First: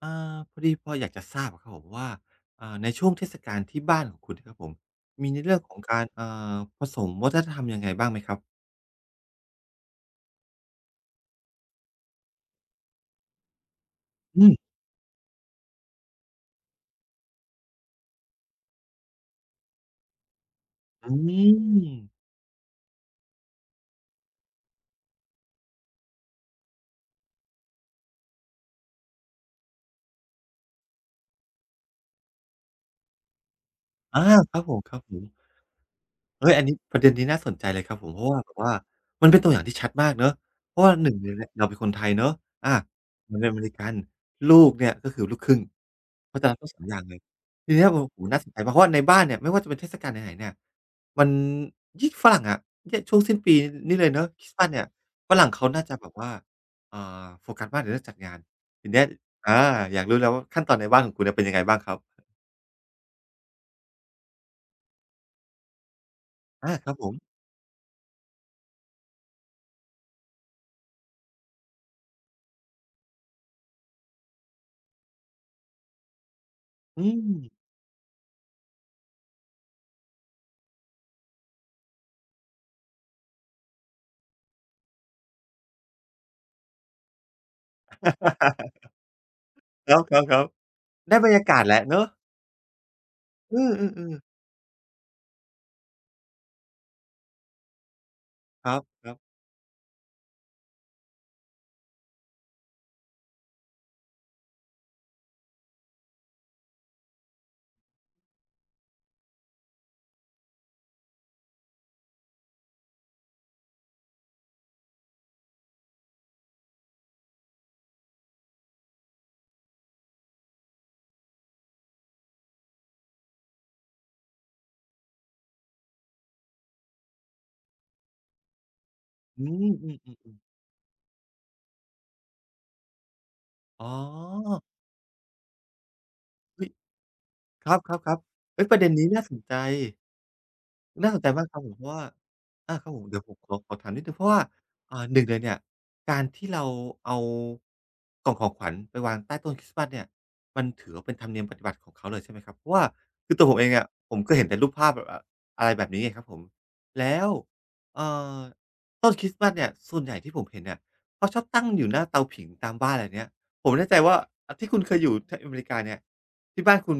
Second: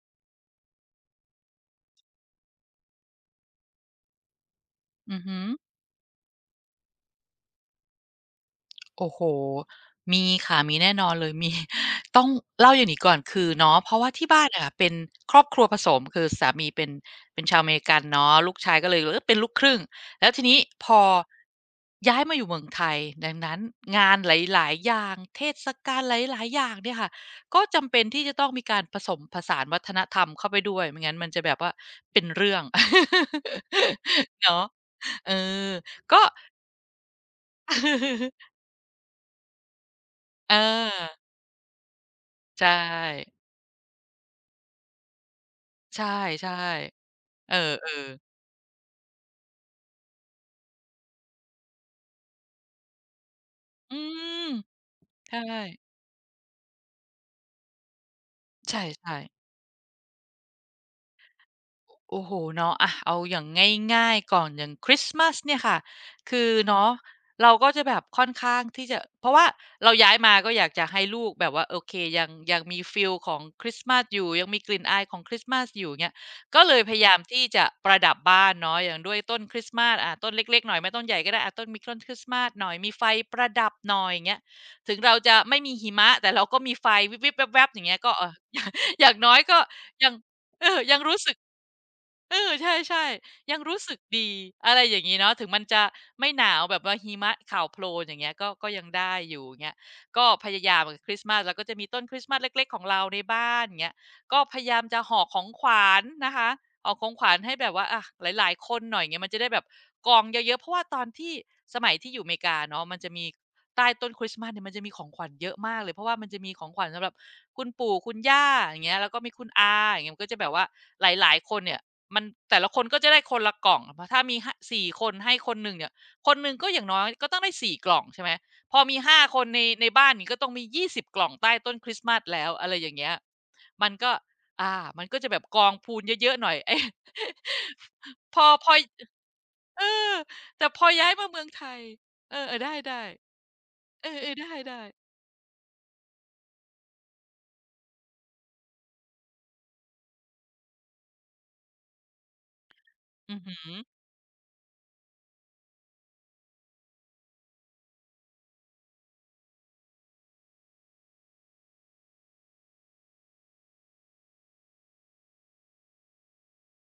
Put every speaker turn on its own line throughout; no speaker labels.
เอ่อพอดีพออยากจะทราบอะครับผมว่าในช่วงเทศกาลที่บ้านของคุณนะครับผม
อือ
มี
ฮึ
ในเรื่องของการอผสมวัฒนธรรมยังไงบ้างไหมครับ
โอ้โฮมีค่ะมีแน่นอนเลยมี ต้องเล่าอย่างนี้ก่อนคือเนาะเพราะว่าที่บ้า
อื
นอะ
ม
เป็นครอบครัวผสมคือสามีเป็นชาวอเมริกันเนาะลูกชายก็เลยเออเป็นลูกครึ่ง แล้วทีนี้พอ
อืม
ย้ายมาอยู่เมืองไทย ดังนั้นงานหลายๆอย่าง เทศกาลหลายๆอย่างเนี่ยค่ะ ก็จำเป็นที่จะต้องมีการผสมผสานวัฒนธรรมเข้าไปด้วยไม่งั้นมันจะแบบว่าเป็นเรื่อง
อา ครับ
เนาะ
ผมครับผม
เออก็
เฮ้ยอันนี้ประเด็นนี้น่าสนใจเลยครับผมเพราะว่า แบบว่ามันเป็นตัวอย่างที่ชัดมากเนาะ
เอ
เพราะว่า1เล
อ
ยเนี่ยเราเป็นคนไทยเนาะ
ใช
อามัน
่
เป็นอเมริกันลูกเนี่ยก็คือลูกครึ่ง
ใ
เพราะ
ช่
ฉะนั้นทั้ง2องอย่างเลย
ๆเออ
ทีเนี้ยโอ้โฮ
ๆ
น่าสนใจมากเพราะว่าในบ้านเนี่ยไม่ว่าจะเป็นเทศกาลไหนๆเนี่ยมันยิ่งฝรั่งอะเนี่ยช่วงสิ้นปี
อื
นี่เลยเนาะคริ
ม
สต์มาสเนี่ยฝ
ใช่
รั่งเขาน่าจะแบบว่าโฟกัสมากในเรื่องจัดงาน
ใช
ทีเนี้ย
่ๆ
อาอยากรู้แล้วว่าขั้นตอนในบ้านของคุณเนี่ยเป็นยังไงบ้างครับ
โอ้โหเนาะอะเอาอย่างง่ายๆก่อนอย่างคริสต์มาสเนี่ยค่ะคือ
อาค
เนาะ
รับผม
เราก็จะแบบค่อนข้างที่จะเพราะว่าเราย้ายมาก็อยากจะให้ลูกแบบว่าโอเคยังมีฟีลของคริสต์มาสอยู่ยังมีกลิ่นอายของคริสต์มาสอยู่เงี้ยก็เลยพ
อื
ยายาม
ม
ที่จะประดับบ้านเนาะอย่างด้วยต้นคริสต์มาสอ่ะต้นเล็กๆหน่อยไม่ต้นใหญ่ก็ได้อะต้นมีต้นคริสต์มาสหน่อยมีไฟประดับหน่อยอย่างเงี้ยถึงเราจะไม่มีหิมะแต่เราก็มีไฟวิบๆแวบๆอย่างเงี้ยก็เออ ย่าง อย่างน้อยก็
ครับ
ยัง
ครับครับ
เออยัง
ได้
รู้
บร
สึ
ร
ก
ยากาศแหละเนาะ
เออใช่ๆยั
อื
งรู้สึก
อๆๆ
ดีอะไรอย่างงี้เนาะถึงมันจะไม่หนาวแบบว่าหิมะข่าวโพลนอย่างเงี้ยก็
ค
ก็
รับ
ยัง
ค
ได้
รับ
อยู่อย่างเงี้ยก็พยายามอะคริสต์มาสเราก็จะมีต้นคริสต์มาสเล็กๆของเราในบ้านอย่างเงี้ยก็พยายามจะห่อของขวัญนะคะห่อของขวัญให้แบบว่าอะหลายๆคนหน่อยอย่างเงี้ยมันจะได้แบบกองเยอะๆเพราะว่าตอนที่สมัยที่อยู่อเมริกาเนาะมันจะมีใต้ต้นคริสต์มาสเนี่ยมันจะมีของขวัญเยอะมากเลยเพราะว่ามันจะมีของขวัญสำหรับคุณปู่คุณย่าอย่างเงี้ยแล้วก็มีคุณอาอย่างเงี้ยมันก็จะแบบว่าหลายๆคนเนี่ย มันแต่ละคนก็จะได้คนละกล่องเพราะถ้ามีห4คนให้คนหนึ่งเนี่ยคนหนึ่งก็อย่างน้อยก็ต้องได้4กล่องใช่ไหมพอมี5ค
อื
นใน
ม
ใน
อื
บ้านนี้
อ
ก็
ๆ
ต้อง
ๆ
มี20กล่องใต้ต้นคริสต์มาสแล้วอะไรอย่างเงี้ย
อ๋
มัน
อ
ก็อ่ามันก็จะแบบกองพูนเยอะๆหน่อย
เฮ้ย
ไอ้
ครับ
พ
ๆ
อ
ๆเฮ้
พ
ยป
อย
ระเด็นนี้น่าสนใจ
เออแต่พอย้า
น่า
ย
สน
มา
ใจ
เมือ
มาก
ง
ค
ไท
รับผม
ย
เพราะว่า
เออๆ
อาครับผ
ได้
มเดี๋ยวผมขอขอถาม
ๆ
นิด
เอ
หนึ่งเพ
อ
ราะ
ๆ
ว่า
ได้ๆ
หนึ่งเลยเนี่ยการที่เราเอากล่องของขวัญไปวางใต้ต้นคริสต์มาสเนี่ยมันถือว่าเป็นธรรมเนียมปฏิบัติของเขาเลยใช่ไหมครับเพราะว่าคื
อื
อ
อ
ตัว
ฮึ
ผมเองอะผมก็เห็นแต่รูปภาพแบบออะไรแบบนี้ไงครับผมแล้วเอ่อต้นคริสต์มาสเนี่ยส่วนใหญ่ที่ผมเห็นเนี่ยเขาชอบตั้งอยู่หน้าเตาผิงตามบ้านอะไรเนี้ยผมไม่แน่ใจว่าอาที่คุณเคยอยู่ทอเมริกาเนี่ย ที่บ้านคุณ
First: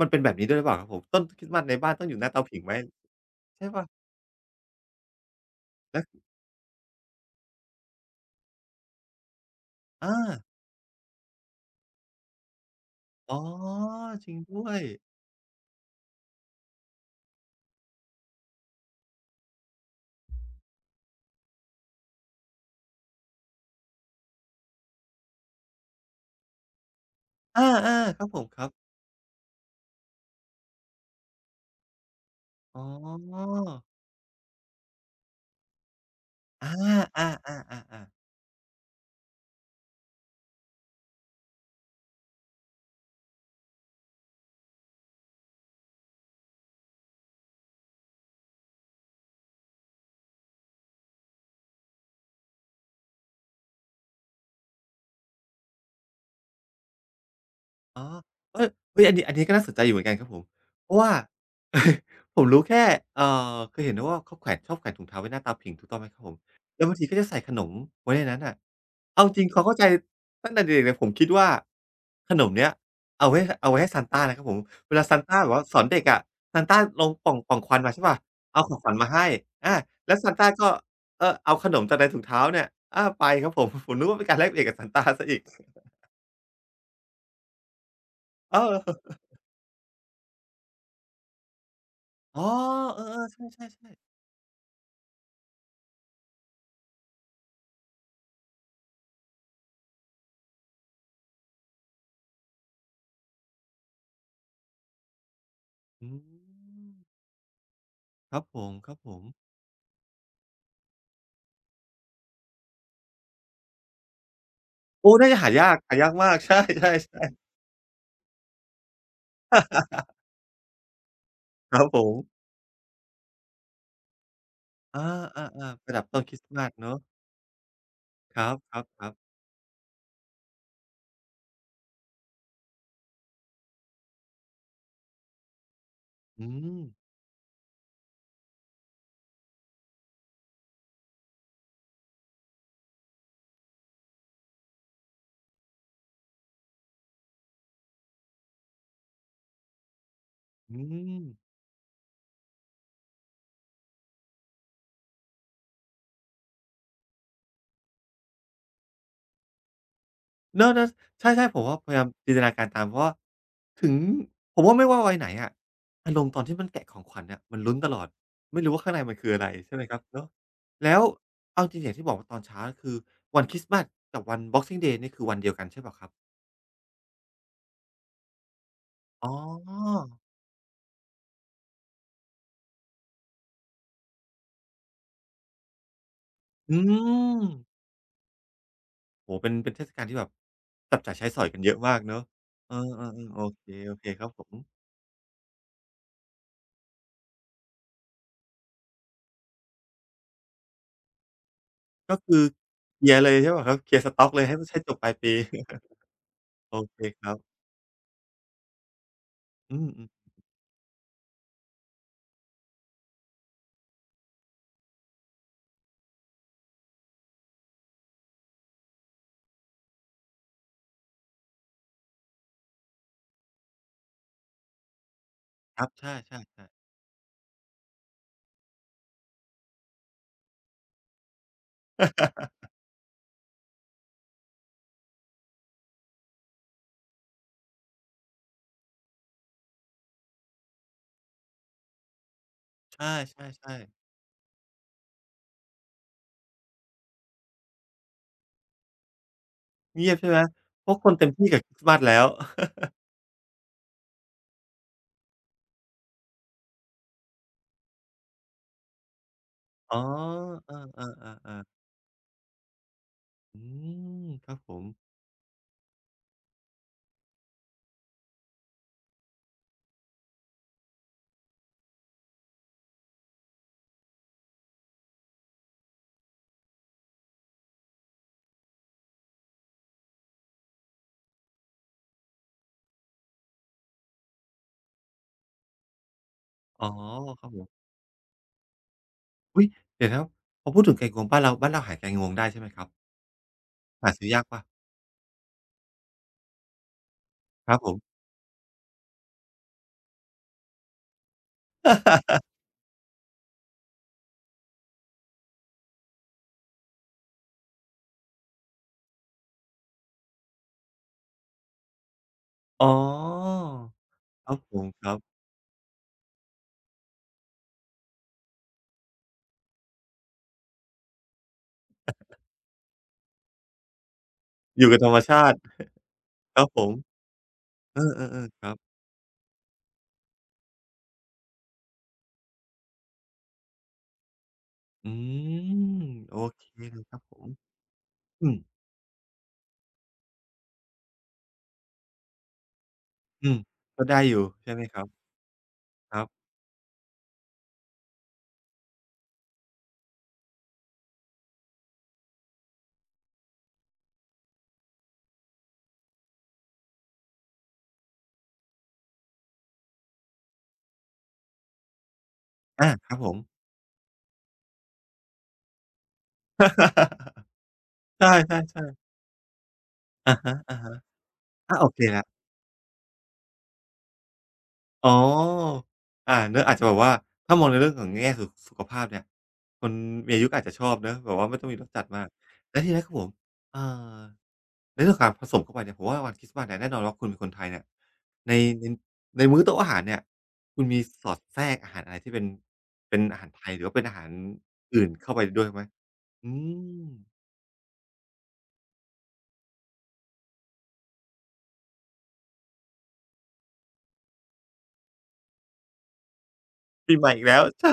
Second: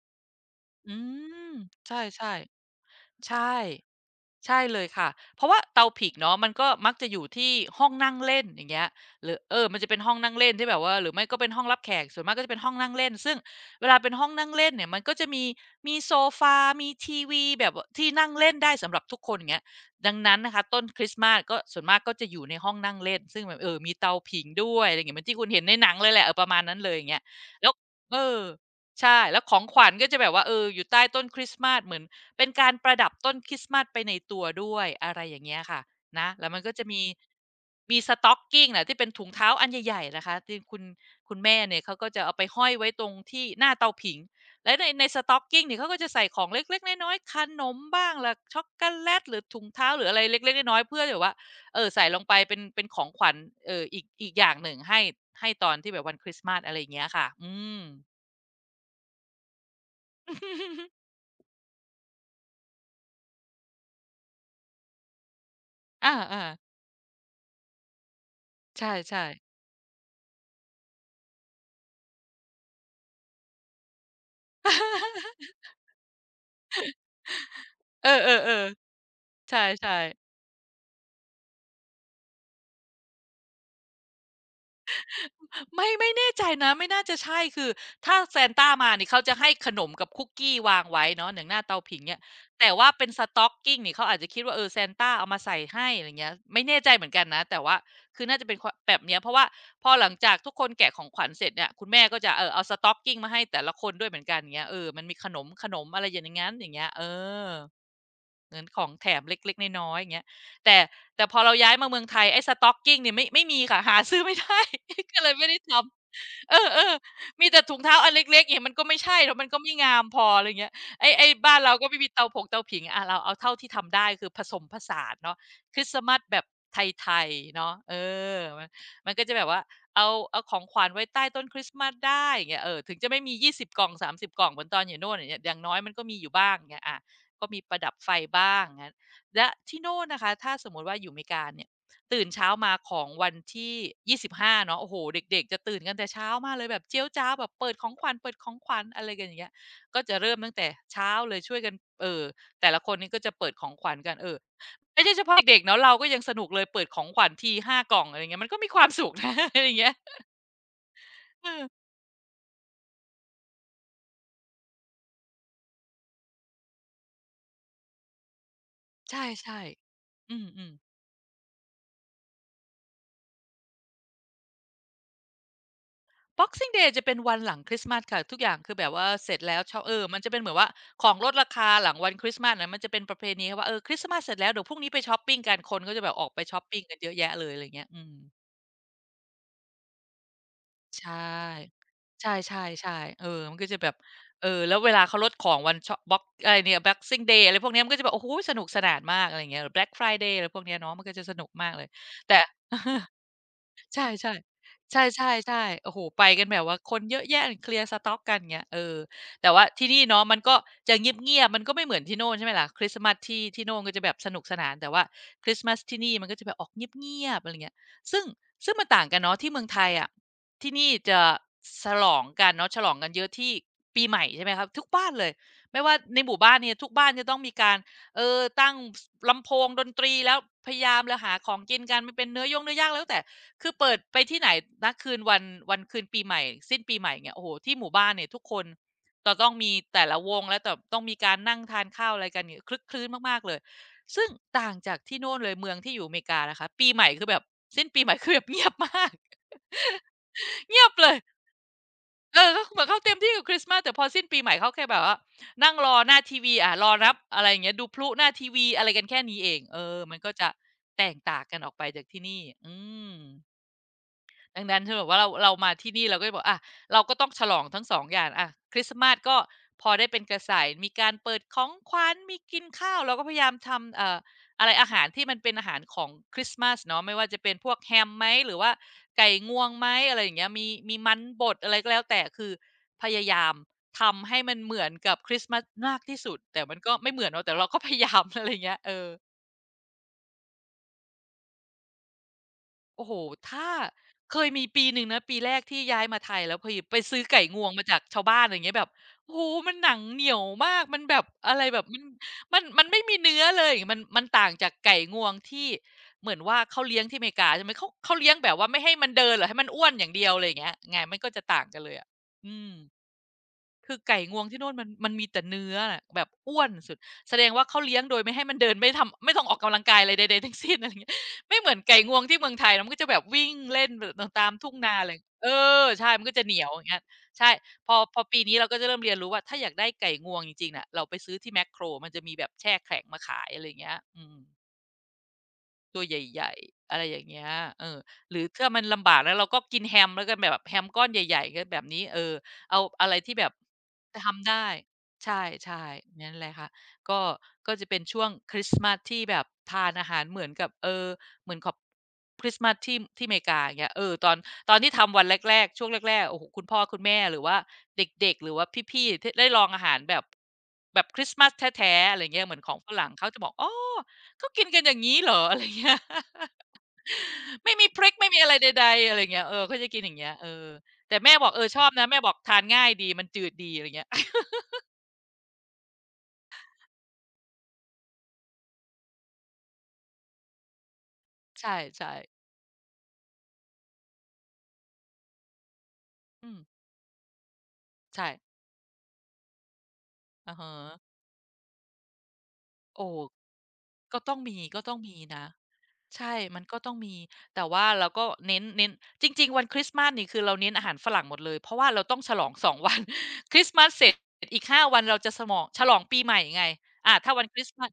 มันเป็นแบบนี้ด้วยหรือเปล่าครับ
อื
ผมต้นคริส
ม
ต์มาสใน
ใช
บ้านต้องอยู่ห
่
น้าเตาผิงไหม
ๆใช่
ใช่เปล่า
ใช่เลยค่ะเพราะว่าเตา
แล้ว
ผิงเนาะมันก็มักจะอยู่ที่ห้องนั่งเล่นอย่างเงี้ยหรือเออมันจะเป็นห้อ
อา
งนั่งเล่นที่แบบว่าหรือไม่ก็เป็นห้องรับแขกส่วนมากก็จะเป็นห้องนั่งเล่นซึ่ง
อ๋อ
เวลาเป็นห้
จ
อง
ริง
นั่ง
ด้
เล่
ว
น
ย
เนี่ยมันก็จะมีโซฟามีทีวีแบบว่าที่นั่งเล่นได้สำหรับทุกคนอย่างเงี้ยดังนั้นนะคะต้นคริสต์มาสก็ส่วนมากก็จะอยู่ในห้องนั่งเล่นซึ่งแบบเออมีเตาผิงด้วยอะไรย่างเงี้ยเหมือนที่คุณเห็นในหนังเลยแหละเออประมาณนั้นเลยอย่างเงี้ย
อา
แล้วเอ
ๆครับผ
อ
มครับ
ใช่แล้วของขวัญก็จะแบบว่าเอออยู่ใต้ต้นคริสต์มาสเหมือน เป็นการ
อ๋
ประดับต้นค
อ
ริสต์มาสไปในตัวด้วยอะไรอย่างเงี้ยค่ะนะแล้วมัน
อ
ก็จะมี
า
มี
ๆๆๆ
stocking น่ะที่เป็นถุงเท้าอันใหญ่ๆนะคะที่คุณแม่เนี่ยเขาก็จะเอาไปห้อยไว้ตรงที่หน้าเตาผิงและใน stocking เนี่ยเขาก็จะใส่ของเล็กๆน้อยๆขนมบ้างล่ะช็อกโกแลตหรือถุงเท้าหรืออะไรเล็กๆน้อยๆเพื่อแบบว่าใส่ลงไปเป็นของขวัญอีกอย่างหนึ่งให้ตอนที่แบบวันคริสต์มาสอะไรอย่างเงี้ยค่ะอืม
อ๋อเฮ้ยเฮ้ยอันนี้อันนี้ก็น่าสนใจอยู่เหมือนกันครับผมเพราะว่า ผมรู้แค่เอ่อเคยเห็นนะว่าเขาแขวนชอบแขวนถุงเท้าไว้หน้าเตาผิงถูกต้องไห
อ
มครับผม
า
แล้วบางทีก็จะใส่ขนมไว้ในนั้นน่ะ
ๆ
เอา
ใช่
จริง
ๆ
ๆความเข้าใจตั้งแต่เด็กๆเลยผมคิดว่าขนมเนี้ยเอาไว้เอาไว้ให้ซานต้านะครับผม เวลาซานต้าแบ บว่าสอนเด็กอะซานต้าลงปล่องปล่องควันมาใช่
เออ
ป่ะเอาของขวัญ
ๆ
มาให้
ๆ
อา
ใช่
แล้วซาน
ๆ
ต้าก็เออเอาขนมจากในถุงเท้าเนี่ยอาไปครับผมผมนึกว่าเป็นการแลกเปลี่ยนกับซานต้าซะอีก
ไม่แน่ใจนะไม่น่าจะใช่คือถ้าซาน
เอ
ตามานี่
อ
เขาจะให้ขนมกับคุกกี้วางไว้เนาะอย่างหน้าเตาผิงเนี่ย
อ๋อ
แต่ว่า
เออ
เป็น
ๆใช
stocking
่
นี่
ๆ
เขา
ๆ
อาจจะคิดว่าเออซานตาเอามาใส่ให้อะไรเงี้ยไม่แน่ใจเหมือนกันนะแต่ว่าคือน่าจะเป็นคแบบเนี้ยเพราะว่าพอหลังจากทุกคนแกะของขวัญเสร็จเนี่ยคุณแม่ก็จะเออเอา stocking มาให้แต่ละคนด้วยเหมือนกันอย่างเงี้ยเออมันมีขนมอะไร
อื
อย่างงั้นอย่างเงี้ย
ม
เออ
ครับ
เห
ผ
มือนของแถม
มๆ
เล็กๆน้อยๆอย่างเงี้ยแต่แต่พอเราย้ายมาเมืองไทยไอ้ stocking เนี่ยไม่มีค่ะหาซื้อไม่ได้
โอ้
ก็เล
น่า
ย
จะ
ไม่
หา
ได้ท
ยากหายากมาก
ำเอ
ใช่
อ
ๆ
ๆมี
ๆ
แต่ถุงเท้าอันเล็กๆอย่างเงี้ยมันก็ไม่ใช่แล้วมันก็ไม่งามพออะไรอย่างเงี้ยไอ้บ้านเรา
ครั
ก็
บผ
ไม่มีเตาผ
ม
งเตาผิงเราเอาเท่าที่ทำได้คือผสมผ
อา
สานเนาะค
ๆ
ริ
ๆป
ส
ระดั
ต์
บ
มาส
ต้นค
แบ
ริส
บ
ต์มาส
ไ
เนาะ
ทยๆเนาะเอ
ค
อมัน
รับ
มัน
ๆ
ก็
ๆ
จะแบบว่าเอาของขวัญไว้ใต้ต้นคริสต์มาสได้อย่างเงี้ยเออถึงจะไม่มี20กล่อง3กล่องเหมือนตอนอยู่โน่นอย่างเงี้ยอย่างน้อยมันก็มีอยู่
อื
บ้างอย่างเงี้
ม
ยอา ก็มีประดับไฟบ้างงั้นและที่โน่นนะคะถ้าสมมติว่าอยู่อเมริกาเนี่ยตื่นเช้ามาของวันที่25เนาะโอ้โฮเด็กๆจะตื่นกันแต่เช้ามากเลยแบบเจี๊ยวจ๊าวแบบเปิดของขวัญอะไรกันอย่างเงี้ยก็จะเริ่มตั้งแต่
อื
เช้า
ม
เลยช่วยกันเอ่อแต่ละคนนี่ก็จะเปิดของขวัญกันไม่ใช่เฉพาะเด็กๆเนาะเราก็ยังสนุกเลยเปิดของขวัญที5กล่องอะไรอย่างเงี้ยมันก็มีความสุข นะอะไรอย่างเงี้ย
เนาะๆใช่
เอ
ๆผ
อ
มว่าพยายามจินตนาการตามเพราะว่าถึงผมว่าไม่ว่าวัยไหนอะอารมณ์ตอนที่มันแกะของขวัญเนี่ยมันลุ้นตลอดไม่รู้ว่าข้างในมั
ใช
นคืออะไร
่
ใช่ไหมครับเนาะ
ๆอืม
แล้วเอาจริงๆอย่างที่บอกว่าตอนเช้าคือวันคริสต์มาสกับวัน Boxing Day นี่คือวันเดียวกันใช่เปล่าครับ
Boxing Day จะเป็นวันหลังคริสต์มาสค่ะทุกอย่างคือแบบว่า
อ๋อ
เสร็จแล้วชเออมันจะเป็นเหมือนว่าของลดราคาหลังวันคริสต์มาสน่ะมันจะเป็นประเพณีว่าเออคริสต์มาสเสร็จแล้วเดี๋ยวพรุ่งนี้ไปชอปปิงกันคนก็จะแบบออกไปชอปปิ
อื
งกันเยอะแยะ
ม
เลยอะไรอย่างเงี้ยอืม
โอ้โฮเป็นเป็นเทศกาลที่แบบจับ
ใช่
จ่ายใช้สอยกันเยอะมากเนาะ
ใช
เออ
่ๆๆเอ
ๆๆโอ
อมัน
เค
ก็จะแบ
โอ
บ
เคครับผ
เอ
ม
อแล้วเวลาเขาลดของวันชอปบ็อกอะไรเนี่ย Boxing Day อะไรพวกเนี้ยมันก็จะแบบโอ้โฮสนุกสนานมากอะไรอย่างเงี้ยหรือ Black Friday อะไรพวกเนี้ยเนาะมันก็จะสนุกมากเลย
ก็คื
แต่
อเคลียร์เลยใช่เปล่าครับเคลียร์
ใช่
ส
ๆ
ต็อกเลยให้ให้จ
ใ
บปลาย
ช
ปี
่ๆๆ โอ้โฮไปกันแบบ
โอ
ว่าค
เค
นเย
ค
อะ
รับ
แยะเคลียร์สต็อกกันอย่างเงี้ยเออแต่ว่า
อื
ที่
ม
นี่เนาะมันก็จะเงียบๆมันก็ไม่เหมือนที่โน่นใช่ไหมล่ะคริสต์มาสที่โน่นก็จะแบบสนุกสนานแต่ว่าคริสต์มาสที่นี่มันก็จะแบบออกเงียบๆอะไรเงี้ยซึ่งซึ่งมันต่างกันเนาะที่เมืองไทยอะที่นี่จะฉลองกันเนาะฉลองกันเยอะที่ปีใหม่ใช่ไหมครับทุกบ้านเลย
ๆค
ไม่
รับ
ว่า
ใช
ในหมู่บ้าน
่ๆ
เนี่
ๆ
ยทุกบ้านจะต้องมีการตั้งสลำโพงดนตรีแล้วพยายามแล้วหาของกินกันมันเป็นเนื้อย่งเนื้อย่างแล้วแต่ คือเปิดไปที่ไหนนะคืนวันวันคืนปีใหม่สิ้นปีใหม่เนี่ยโอ้โหที่หมู่บ้านเนี่ยทุกคนจะต้องมีแต่ละวงแล้วแตต้องมีการนั่งทานข้าวอะไรกันเนี่ยคลึกค
ใช
ลื้นมากๆเลย
่ๆๆ
ซึ่งต่างจากที่โน่นเลยเมืองที่อยู่อเมริกานะคะปีใหม่คือแบบสิ้นปีใหม่คือแบบ เงียบมาก
เงียบใช่ไหม
เงีย
เพ
บ
ราะ
เล
คน
ย
เต็มที่กับคริสต์มาสแล้ว
เออก็เหมือนเขาเต็มที่กับคริสต์มาสแต่พอสิ้นปีใหม่เขาแค่แบบว่านั่งรอหน้าทีวีอ่ะรอรับอะไรอย่างเงี้ยดูพลุหน้าทีวีอะไรกันแค่นี้เอง เอ
อ๋
อ
อ
มันก็จะ
เออ
แตกต่างกัน
ๆ
ออก
ๆๆ
ไปจากที่นี่อืม
อืมครับ
ดัง
ผ
นั้น
ม
คือแบบว่าเรามาที่นี่เราก็จะบอกอะเราก็ต้องฉลองทั้งสองอย่างอะคริสต์มาสก็พอได้เป็นกระแสายมีการเปิดของขวัญมีกินข้าวเราก็พยายามทำอะไรอาหารที่มันเป็นอาหารของคริสต์มาสเนาะไม่ว่าจะเป็นพวกแฮมไหมหรือว่าไก่งวงไหมอะไรอย่างเงี้ยมีมันบดอะไรก็แล้วแต่คือพยายามทำให้มันเหมือนกับคริสต์มาสมากที่สุดแต่มัน
อ๋อ
ก็ไม่เหมือน
ค
เนาะ
รับ
แต่
ผ
เราก็
ม
พยายาม อะไรอย่างเงี้ยเออ
อุ๊ยเดี๋ยวนะครับพอพูดถึงไก่งวงบ้านเราบ้านเราหาไก่งวงได้ใช่ไหมครับ
โอ้โฮถ้า
หาซื้อ
เค
ยาก
ย
เปล่า
มีปีหนึ่งนะปีแรกที่ย้ายมาไทยแล้วพอดีไปซื้อไก่งว
ค
ง
รับ
มา
ผ
จาก
ม
ชาวบ้านอะไรอย่างเงี้ยแบบโอ้โฮมันหนังเหนียวมากมันแบบอะไรแบบมัน มันมันไม่มีเนื้อเลยมันต่างจากไก่งวงที่เหมือนว่าเขาเลี้ยงที่อเมริกาใช่ไหมเขาเลี้ยงแบบว่าไม่ให้มันเดินหรือให้มันอ้วนอย่างเดียวอะไรอย่างเงี้ยไงมันก็จะต่างกันเลยอะอืม
อ๋อ
คือไก่งวง
ครั
ที่
บ
โน่
ผ
นมั
ม
น
ค
มัน
รับ
มีแต่เนื้อน่ะแบบอ้วนสุดแสดงว่าเขาเลี้ยงโดยไม่ให้มันเดินไม่ทำไม่ต้องออกกำลังกายอะไรใดๆทั้งสิ้นอะไรอย่างเงี้ยไม่เหมือนไก่งวงที่เมืองไทยนะมันก็จะแบบวิ่งเล่นแบบตามทุ่ง
อยู่
นา
กับ
อะ
ธ
ไร
รรมชา
เอ
ติ
อใช่มันก็จะเห
ค
นี
รั
ย
บ
ว
ผ
อย่าง
ม
เงี้ยใช่พอ
เอ
พอปี
อๆ
นี้
ๆค
เรา
รั
ก็จะ
บ
เริ่มเรียนรู้ว่าถ้าอยากได้ไก่งวงจริงๆน่ะเราไปซื้อที่แม็คโครมันจะมีแบบแช่แข็งมาขายอะไรอย่างเงี้ยอืม
อื
ตัว
ม
ใ
โอ
หญ่
เค
ๆอะ
เล
ไร
ยค
อ
รับ
ย่าง
ผ
เงี้
ม
ยเออหรือ
อืม
ถ้ามันลำบากแล้วเราก็กินแฮมแล้วกันแบบแฮมก้อนใหญ่ๆก็แบบนี้เออเอาอะไรที่แบ
อื
บ
มก็ได้อยู่
ทำได้
ใช่ไหมครับ
ใช่
ค
ๆ
รั
นั่น
บ
แหละค่ะก็ก็จะเป็นช่วงคริสต์มาสที่แบบทานอาหารเหมือนกับเออเหมือนขอบคริสต์มาสที่อเมริกาอย่างเงี้ยเออตอนที่ทำวันแรกๆช่วงแรกๆโอ้โฮคุณพ่อคุณแม่หรือว่าเด็กๆหรือว่าพี่ๆทได้ลองอาหารแบบคริสต์มาสแท้ๆอะไรอย่างเงี้ยเหมือนของฝ
อา
รั่
ค
ง
รับผ
เขา
ม
จะบอกอ้อ เขากินกันอย่างนี้เหรออะไรเงี้ย ไม่มีพริก
ใช
ไม่มีอะไรใ
่
ด
ๆๆ
ๆอะไรเงี้ยเออเขาจะกินอย่างเงี้
อะ
ยเอ
ฮะ
อแต่แม่บอกเอ
ๆ
อ
อา
ชอ
โอ
บ
เค
นะแม่
แล้ว
บอกทานง่ายดีมันจืดดีอะไรเงี้ย
อ๋ออาเนาะอาจจะแบบว่าถ้ามองในเรื่องของแง่สุขสุขภาพเนี่ยคนมีอายุก็อาจจะชอบเนาะแบบว่าไม่ต้อง
ใช่
มีรสจัด
ใช่
มากแล้วทีเนี้ยครับผมเอ่อ ในเรื่องการผสมเข้าไปเนี่ยผมว่าวันคริ
อื
สต์
ม
มาสเนี่ยแน่นอนว่าคุณเป็นคนไทยเนี่ย
ใช่
ในในในมื้อโต๊ะอาหารเนี่ย
อะฮะ
คุณมีสอดแทรกอาหารอะไรที่เป็น
โอ้
เป็นอาหารไทยหรือว่าเป็นอา
ก็
หาร
ต้องมีก็ต้อง
อื่น
มี
เข้าไป
นะ
ด้วยไหม
ใช่
อื
มันก็ต้อง
ม
มี แต่ว่าเราก็เน้นจริงๆวันคริสต์มาสนี่คือเราเน้นอาหารฝรั่งหมดเลย เพราะว่าเราต้องฉลอง2วัน คริสต์มาสเสร็จอีก5วันเราจะสมองฉลองปีใหม่ไงอา
ปีใหม่
ถ้า
อี
วั
ก
นค
แล้ว
ริสต์
ใช
มาส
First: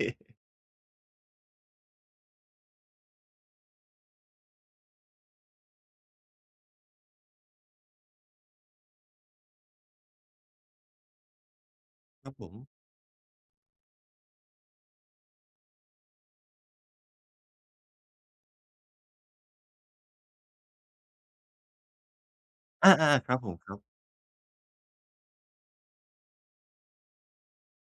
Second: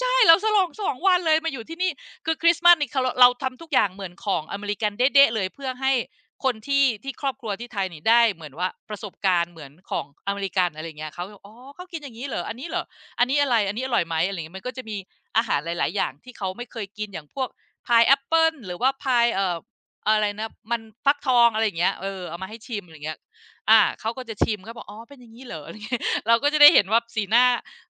ใช่ๆเราฉลอง2วันเลยมาอยู่ที่นี่คือคริสต์มาสนี่คเราทำทุกอย่างเหมือนของอเมริกันเด๊ะๆเลยเพื่อให้คนที่ครอบครัวที่ไทยนี่ได้เหมือนว่าประสบการณ์เหมือนของอเมริกันอะไรอย่างเงี้ยเขาก็อ๋อเขากินอย่าง
ค
งี้
รับ
เหรอ
ผ
อั
ม
นนี้เหรออันนี้อะไรอันนี้อร่อยไหมอะไรอย่างเงี้ยมันก็จะมีอาหารหลายๆอย่างที่เขาไม่เคยกินอย่างพวก พายแอปเปิลหรือว่าพายอะไรนะมันฟักทองอะไรอย่างเงี้ยเออเอามาให้ชิมอะไรอย่าง
อา
เงี้ย
ๆครับผมครั
อ่า
บ
เขาก็จะชิมเขาบอกอ๋อเป็นอย่างนี้เหรอ อะไราเงี้ย เราก็จะได้เห็นว่าสีหน้า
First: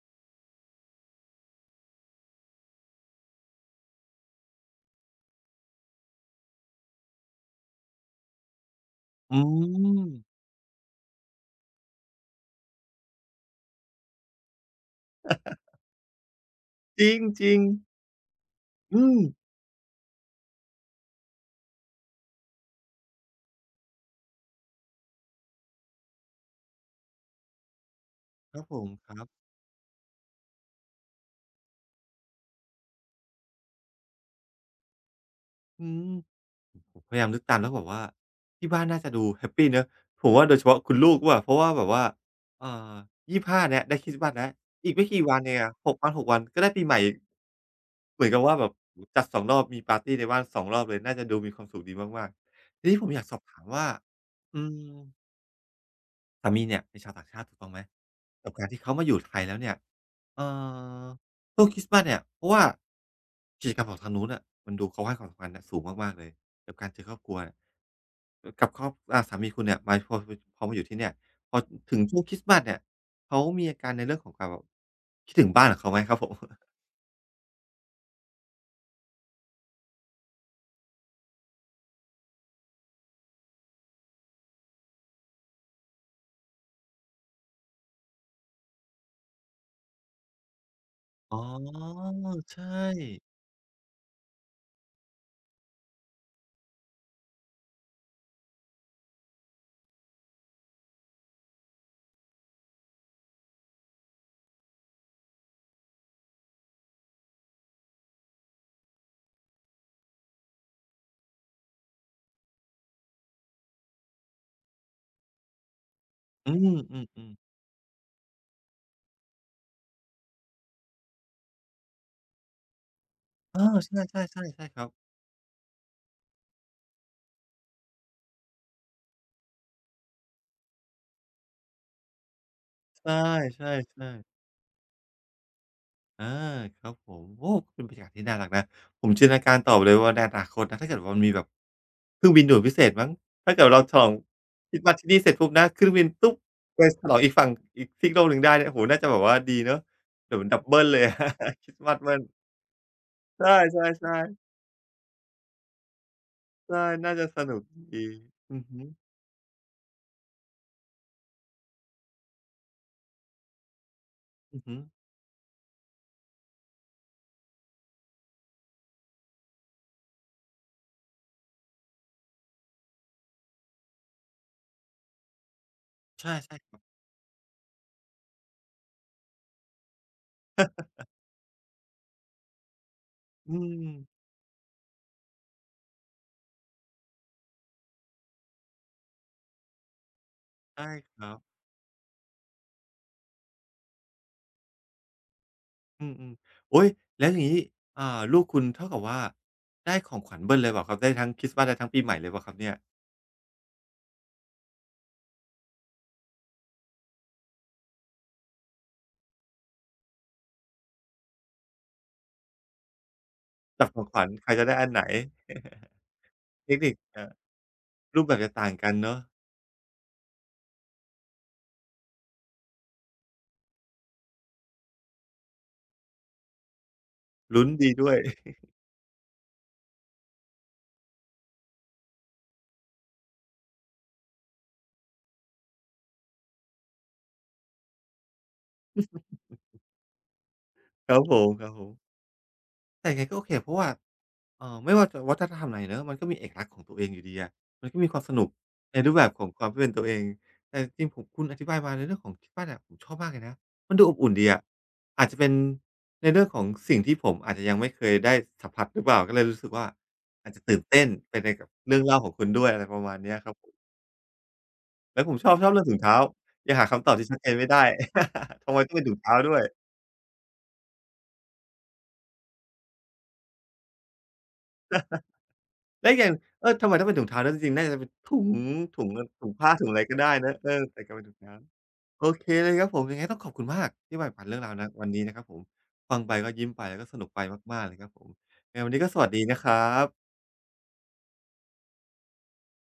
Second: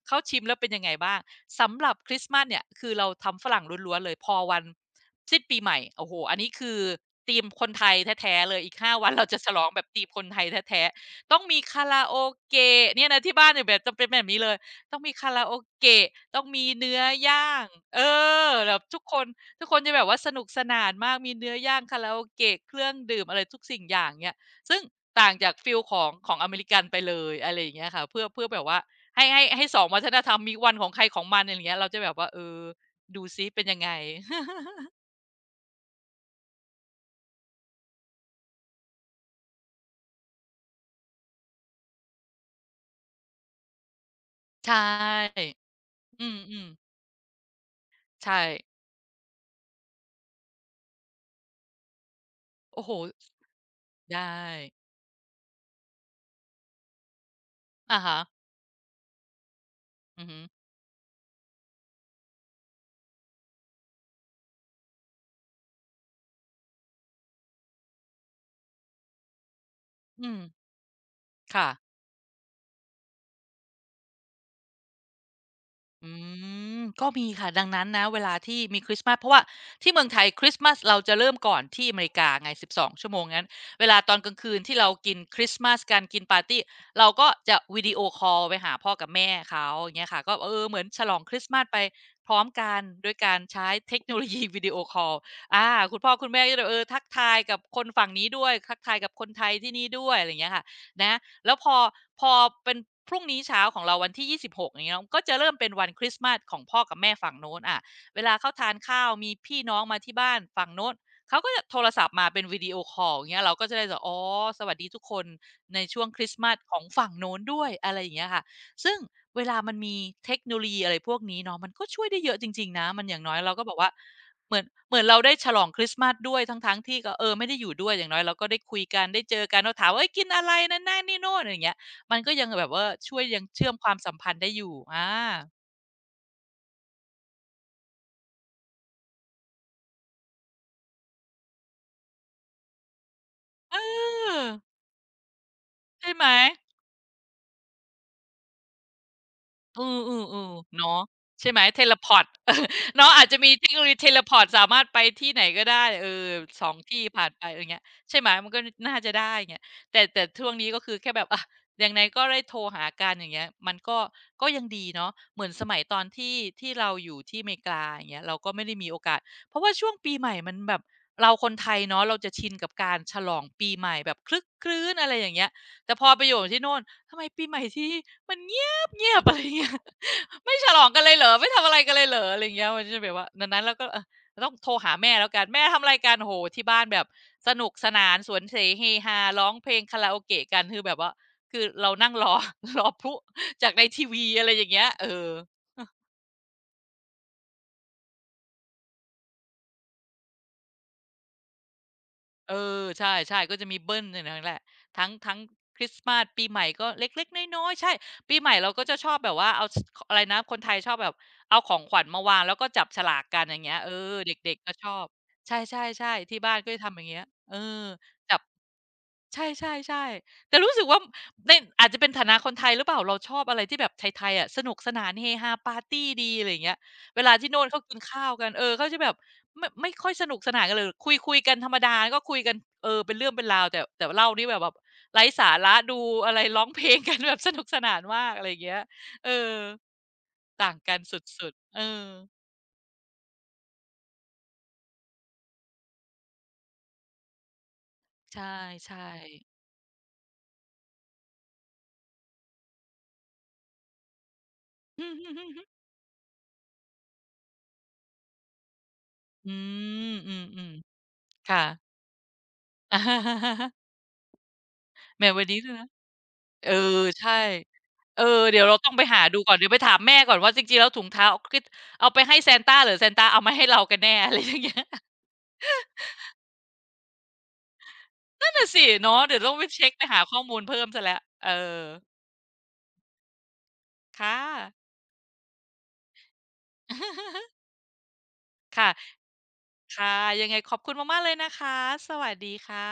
เขาชิมแล้วเป็นยังไงบ้างสำหรับคริสต์มาสเนี่ยคือเราทำฝรั่งล้วนๆเลยพอวันสิ้นปีใหม่โอ้โหอันนี้คือธีมคนไทยแท้ๆเลยอีกห้าวันเรา
อื
จะฉลองแบบธีมคนไท
ม
ยแท้ๆต้องมีคาราโอเกะเนี่ยนะที่บ้านเนี่ยแบบจะเป็นแบบนี้เลยต้องมีคาราโอเกะต้องมีเนื้อ
จ
ย่า
ริง
ง
ๆ
เออแบบทุ
อื
กค
ม
น ทุกคนจะแบบว่าสนุกสนานมากมีเนื้อย่างคาราโอเกะเครื่องดื่มอะไรทุกสิ่งอย่างเงี้ยซึ่งต่างจากฟีลของอเมริกันไปเลยอะไรอย่างเงี้ยค่ะเพื่อ
ค
แบ
รับ
บ
ผ
ว่า
มครั
ให้
บ
ให้ให้สองวัฒนธรรมมีวันของใครของมันอะไรอย่างเงี้ยเราจะแบบว่าเออดูซิเป็นยังไง
อืม ผมพยายามนึกตามแล้วแบบว่าที่บ้านน่าจะดูแฮปปีเนาะผมว่าโดยเฉพาะคุณลูกว่าเพราะว่าแบบว่าเอ่อ25เนี่ยได้คริสต์มาสแล้ว
ใช
อีกไม่กี่วัน
่
เองอะ6วัน
อื
6วันก็
ม
ได้ปีให
ๆ
ม่อีกเหมือน
ใช่
กับว่าแบบโอ้โฮจัด2รอบมีปาร์ตีในบ้าน2รอบเลยน่าจะดูมีความสุขดีมากๆ
โอ้
ที
โฮ
นี้ผมอยากสอบถามว่า
ได้
อืม สามีเนี่ยเป็นชาวต่างชาติถูกต้องไหม
อะฮะ
กับการที่เขามาอยู่ไทยแล้วเนี่ย
อือฮึ
เอ่อช่วงคริสต์มาสเนี่ยเพราะว่ากิจกรรมของทางนู้นน่ะมันดูเขาให้ความสำคัญน่ะสูงมากๆเลยกับการเจอครอบครัวกับครอบสามีคุณเนี่ยมา
อืม
พอมาอยู่ที่เนี่ยพอ
ค่ะ
ถึงช่วงคริสต์มาสเนี่ยเขามีอาการในเรื่องของการแบบคิดถึงบ้านของเขาไหม
อื
ครับผม
มก็มีค่ะดังนั้นนะเวลาที่มีคริสต์มาสเพราะว่าที่เมืองไทยคริสต์มาสเราจะเริ่มก่อนที่อเมริกาไง12ชั่วโมงงั้นเวลาตอนกลางคืนที่เรากินคริสต์มาสกันกินปาร์ตีเราก็จะวิดีโอคอลไปหาพ่อกับแม่เขาอย่างเงี้ยค่ะก็เออเหมือนฉลองค
อ๋อ
ริสต์มาสไปพร้อม
ใช่
กันด้วยการใช้เทคโนโลยีวิดีโอคอลอาคุณพ่อคุณแม่ก็จะเออทักทายกับคนฝั่งนี้ด้วยทักทายกับคนไทยที่นี่ด้วยอะไรอย่างเงี้ยค่ะนะ แล้วพอเป็นพรุ่งนี้เช้าของเราวันที่26อย่างเงี้ยเนาะก็จะเริ่มเป็นวันคริสต์มาสของพ่อกับแม่ฝั่งโน้นอะเวลาเขาทานข้าวมีพี่น้องมาที่บ้านฝั่งโน้นเขาก็จะโทรศัพท์มาเป็นวิดีโอคอลอย่างเงี้ยเราก็จะได้แบบอ๋อสวัสดีทุกคนในช่วงคริสต์
อื
มาสของฝั่ง
มๆ
โน้
ๆ
นด้วยอะไรอย่างเงี้ยค่ะซึ่งเวลามันมีเทคโนโลยีอะไรพวกนี้เนาะมันก็ช่วยได้เยอะจริงๆนะมันอย่างน้อยเรา
เอ
ก็บอ
อ
กว่า
ใช่ๆๆใช
เหมือ
่
น
ครับ
เหมือนเราได้ฉลองคริสต์มาสด้วยทั้งๆที่ก็เออไม่ได้อยู่ด้วยอย่างน้อยเราก็ได้คุยกันได้เจอกันเราถามว่าเฮ้ยกินอะไรนั่นๆนนี่โน่นอย่างเงี้ยมันก็ยังแบบว่า
ใ
ช่วยยัง
ช
เชื่อมความ
่
สัม
ๆ
พัน
ๆ
ธ์ได้อยู่อา
อาครับผมโอ้เป็นบรรยากาศที่น่ารักนะผมจินตนาการต่อไปเลยว่าในอนาคตนะถ้าเกิดว่ามันมีแบบเครื่องบินด่วนพิเศษมั้งถ้าเกิด
เอ
เราฉลอง
อ
คริสต์มาสที่นี่เสร็จปุ๊บนะขึ้นเครื่องบิน
ใช่ไหม
ตุ๊บไปฉลองอีกฝั่งอีกซีกโลกหนึ่งได้เนี่ยโอ้โฮน่าจะแบบว่าดี
เอ
เนาะเดี๋ยวมัน
อ
ดับ
ๆๆ
เบิลเล
เนาะ
ย
ใช่ไหม
คริสต์
Teleport
มาส
เลพ
เบิ
อ
ล
ร์ต เนาะอาจจะ
ใช
มีเทคโนโลยีเท
่
เลพ
ๆๆ
อร์ตสามารถไปที่ไหนก็ได้เออ2
ใช่
ที่
น่า
ผ่า
จะ
น
ส
ไปอะ
นุ
ไร
ก
เงี้ย
ดี
ใช่ไหมมัน
อื
ก็
อฮึ
น่าจะได้เงี้ยแต่ช่วงนี้ก็คือแค่แบบอะยังไงก็ได้โทรหากันอย่างเงี้ยมันก็
อื
ยั
อ
ง
ฮึ
ดีเนาะเหมือนสมัยตอนที่เราอยู่ที่อเมริกาอย่างเงี้ยเราก็ไม่ได้มีโอกาสเพราะว่าช่วงปีใหม่มันแบบเราคนไทยเนาะเราจะชินกับการฉลองปีใหม่แบบครึกครื้นอะไรอย่างเงี้ยแต่พอไปอ
ใช่
ยู่
ๆ
ที่
ค
โน่
รั
น
บ
ทำไมปีใหม่ที่นี่มันเงียบ เงียบๆอะไรเงี้ย ไม่ฉลองกันเลยเหรอไม่ทำอะไรกันเลยเหรออะไรอย่างเงี้ยมันจะแบบว่าดัง
อื
นั้นเรา
ม
ก็เออต้องโทรหาแม่แล้วกันแม่ทำอะไรกันโอ้โฮที่บ้านแบบสนุกสนานสวนเสเฮฮาร้องเพลงคาราโอเกะกันคือ
ใช่
แบบว่า
ครับ
คือเรานั่งรอ รอพลุจากในทีวีอะไรอย่างเงี้ยเออ
อืมๆโอุ๊ยแล้วอย่างงี้อ่าลูกคุณเท่ากับว่าได้ของขวัญเบิลเลยเปล่าครับได้ทั้งคริสต์มาสได้ทั้งปีใหม่เลยเปล่าค
เอ
รับเนี่ย
อใช่ๆก็จะมีเบิ้ลเนี่ยนั้นแหละทั้งคริสต์มาสปีใหม่ก็เล็กๆน้อยๆใช่ปีใหม่เราก็จะชอบแบบว่าเอาสขอะไรนะคนไทยชอบแบบเอาของขวัญมาวางแล้วก็จับฉลากกันอย่างเงี้ย
จับ
เอ
ของ
อ
ขวัญ
เด
ใคร
็ก
จะ
ๆก็
ได้
ช
อัน
อ
ไหน
บใช่ๆๆที่บ้าน
เท
ก็
ค
จะ
นิค
ทำอย่างเงี้ยเออ
รูปแบ
จั
บ
บ
จะต่างกันเนาะ
ใช่ใช่ใช่แต่รู้สึกว่าในอาจจะเป็นฐานะคนไทยหรือเปล่าเราชอบอะไรที่แบบไทยๆอะสนุกสนานเฮฮาปาร์ตีดีอะไรอย่างเงี้ยเวลาที่โน่
ลุ้
น
น
เขา
ดี
กิน
ด้วย
ข้าวกันเอ อเขาจะแบบไม่ค่อยสนุกสนานกันเลยคุยๆกันธรรมดาก็คุยกันเออเป็นเรื่องเป็นราวแต่เหล้านี่แบบไร้สาระดูอะไรร้องเพลงกันแบบสนุกสนานมากอะไรอย่างเงี้ยเออต่างกัน
ค
ส
รับผ
ุ
ม
ดๆเอ
ๆ
อ
แต่ยังไงก็โอเคเพราะว่าไม่ว่าจะวัฒนธรรมไหนเนาะมันก็มีเอกลักษณ์ของตัวเองอยู่ดีอะมันก็มีความส
ใช
นุกใน
่
รูปแบบของ
ๆ
ความที่เป็นตัวเองแต่จริงๆผมคุณอธิบายมาในเรื่องของที่บ้านอะผมชอบมากเลยนะมันดูอบอุ่นดีอะ
อืม
อาจจะเป็น
ๆๆๆ
ในเรื่องของสิ่งที่ผมอาจจะยังไม่เคยได้สัมผัสหรือเปล่าก็เลย
อื
รู้สึกว่า
มอื
อาจจะ
ม
ตื่นเต้นไป
ๆ
ใน
ค่ะ
กับเรื่องเล่าของคุณด้วยอะไรประมาณเนี้ยครับผ มแล้
แหม
วผม
วัน
ชอบ
นี้
ช
ด้
อ
ว
บ
ย
เรื่อ
นะ
งถุงเท้า
เอ
ยั
อ
งหาคำตอบที่
ใช่
ชัดเจนไม่ได้
เออเดี๋ยว
ทำ
เรา
ไม
ต้อ
ต้
ง
อง
ไป
เป็นถุง
หา
เท้า
ดูก่อ
ด้
น
วย
เดี๋ยวไปถามแม่ก่อนว่าจริงๆแล้วถุงเท้าคือเอาไปให้ซานต้าหรือซานต้าเอามาให้เรากันแน่ อะไรอย่างเงี้ย
แล้อกอย่างเออทำไมต้องเป็นถุงเท้าด้วยจริงๆน่าจะเป็นถุ
นั่น
ง
น่ะสิ
ถุง
เนาะเดี๋ยว
ถุ
ต้
ง
องไป
ผ้าถุ
เช็
ง
ก
อะ
ไป
ไรก็
หา
ได้
ข้อ
นะ
มูล
เอ
เพิ่
อ
มเสี
แต่
ย
กลา
แล้
ย
ว
เป็นถุง
เอ
เท้า
อ
โอเคเลยครับผมยังไงต้องขอบคุณมากที่มาแบ่ง
ค่ะ
ปันเรื่องราวณวันนี้นะครับผมฟังไปก็ยิ้มไปแล้วก็สนุกไป มากๆเลยครับผมยังไง
ค่ะ
วันนี้ก็สวัสดีนะครั
ค่ะ
บ
ยังไงขอบคุณมากๆเลยนะคะสวัสดีค่ะ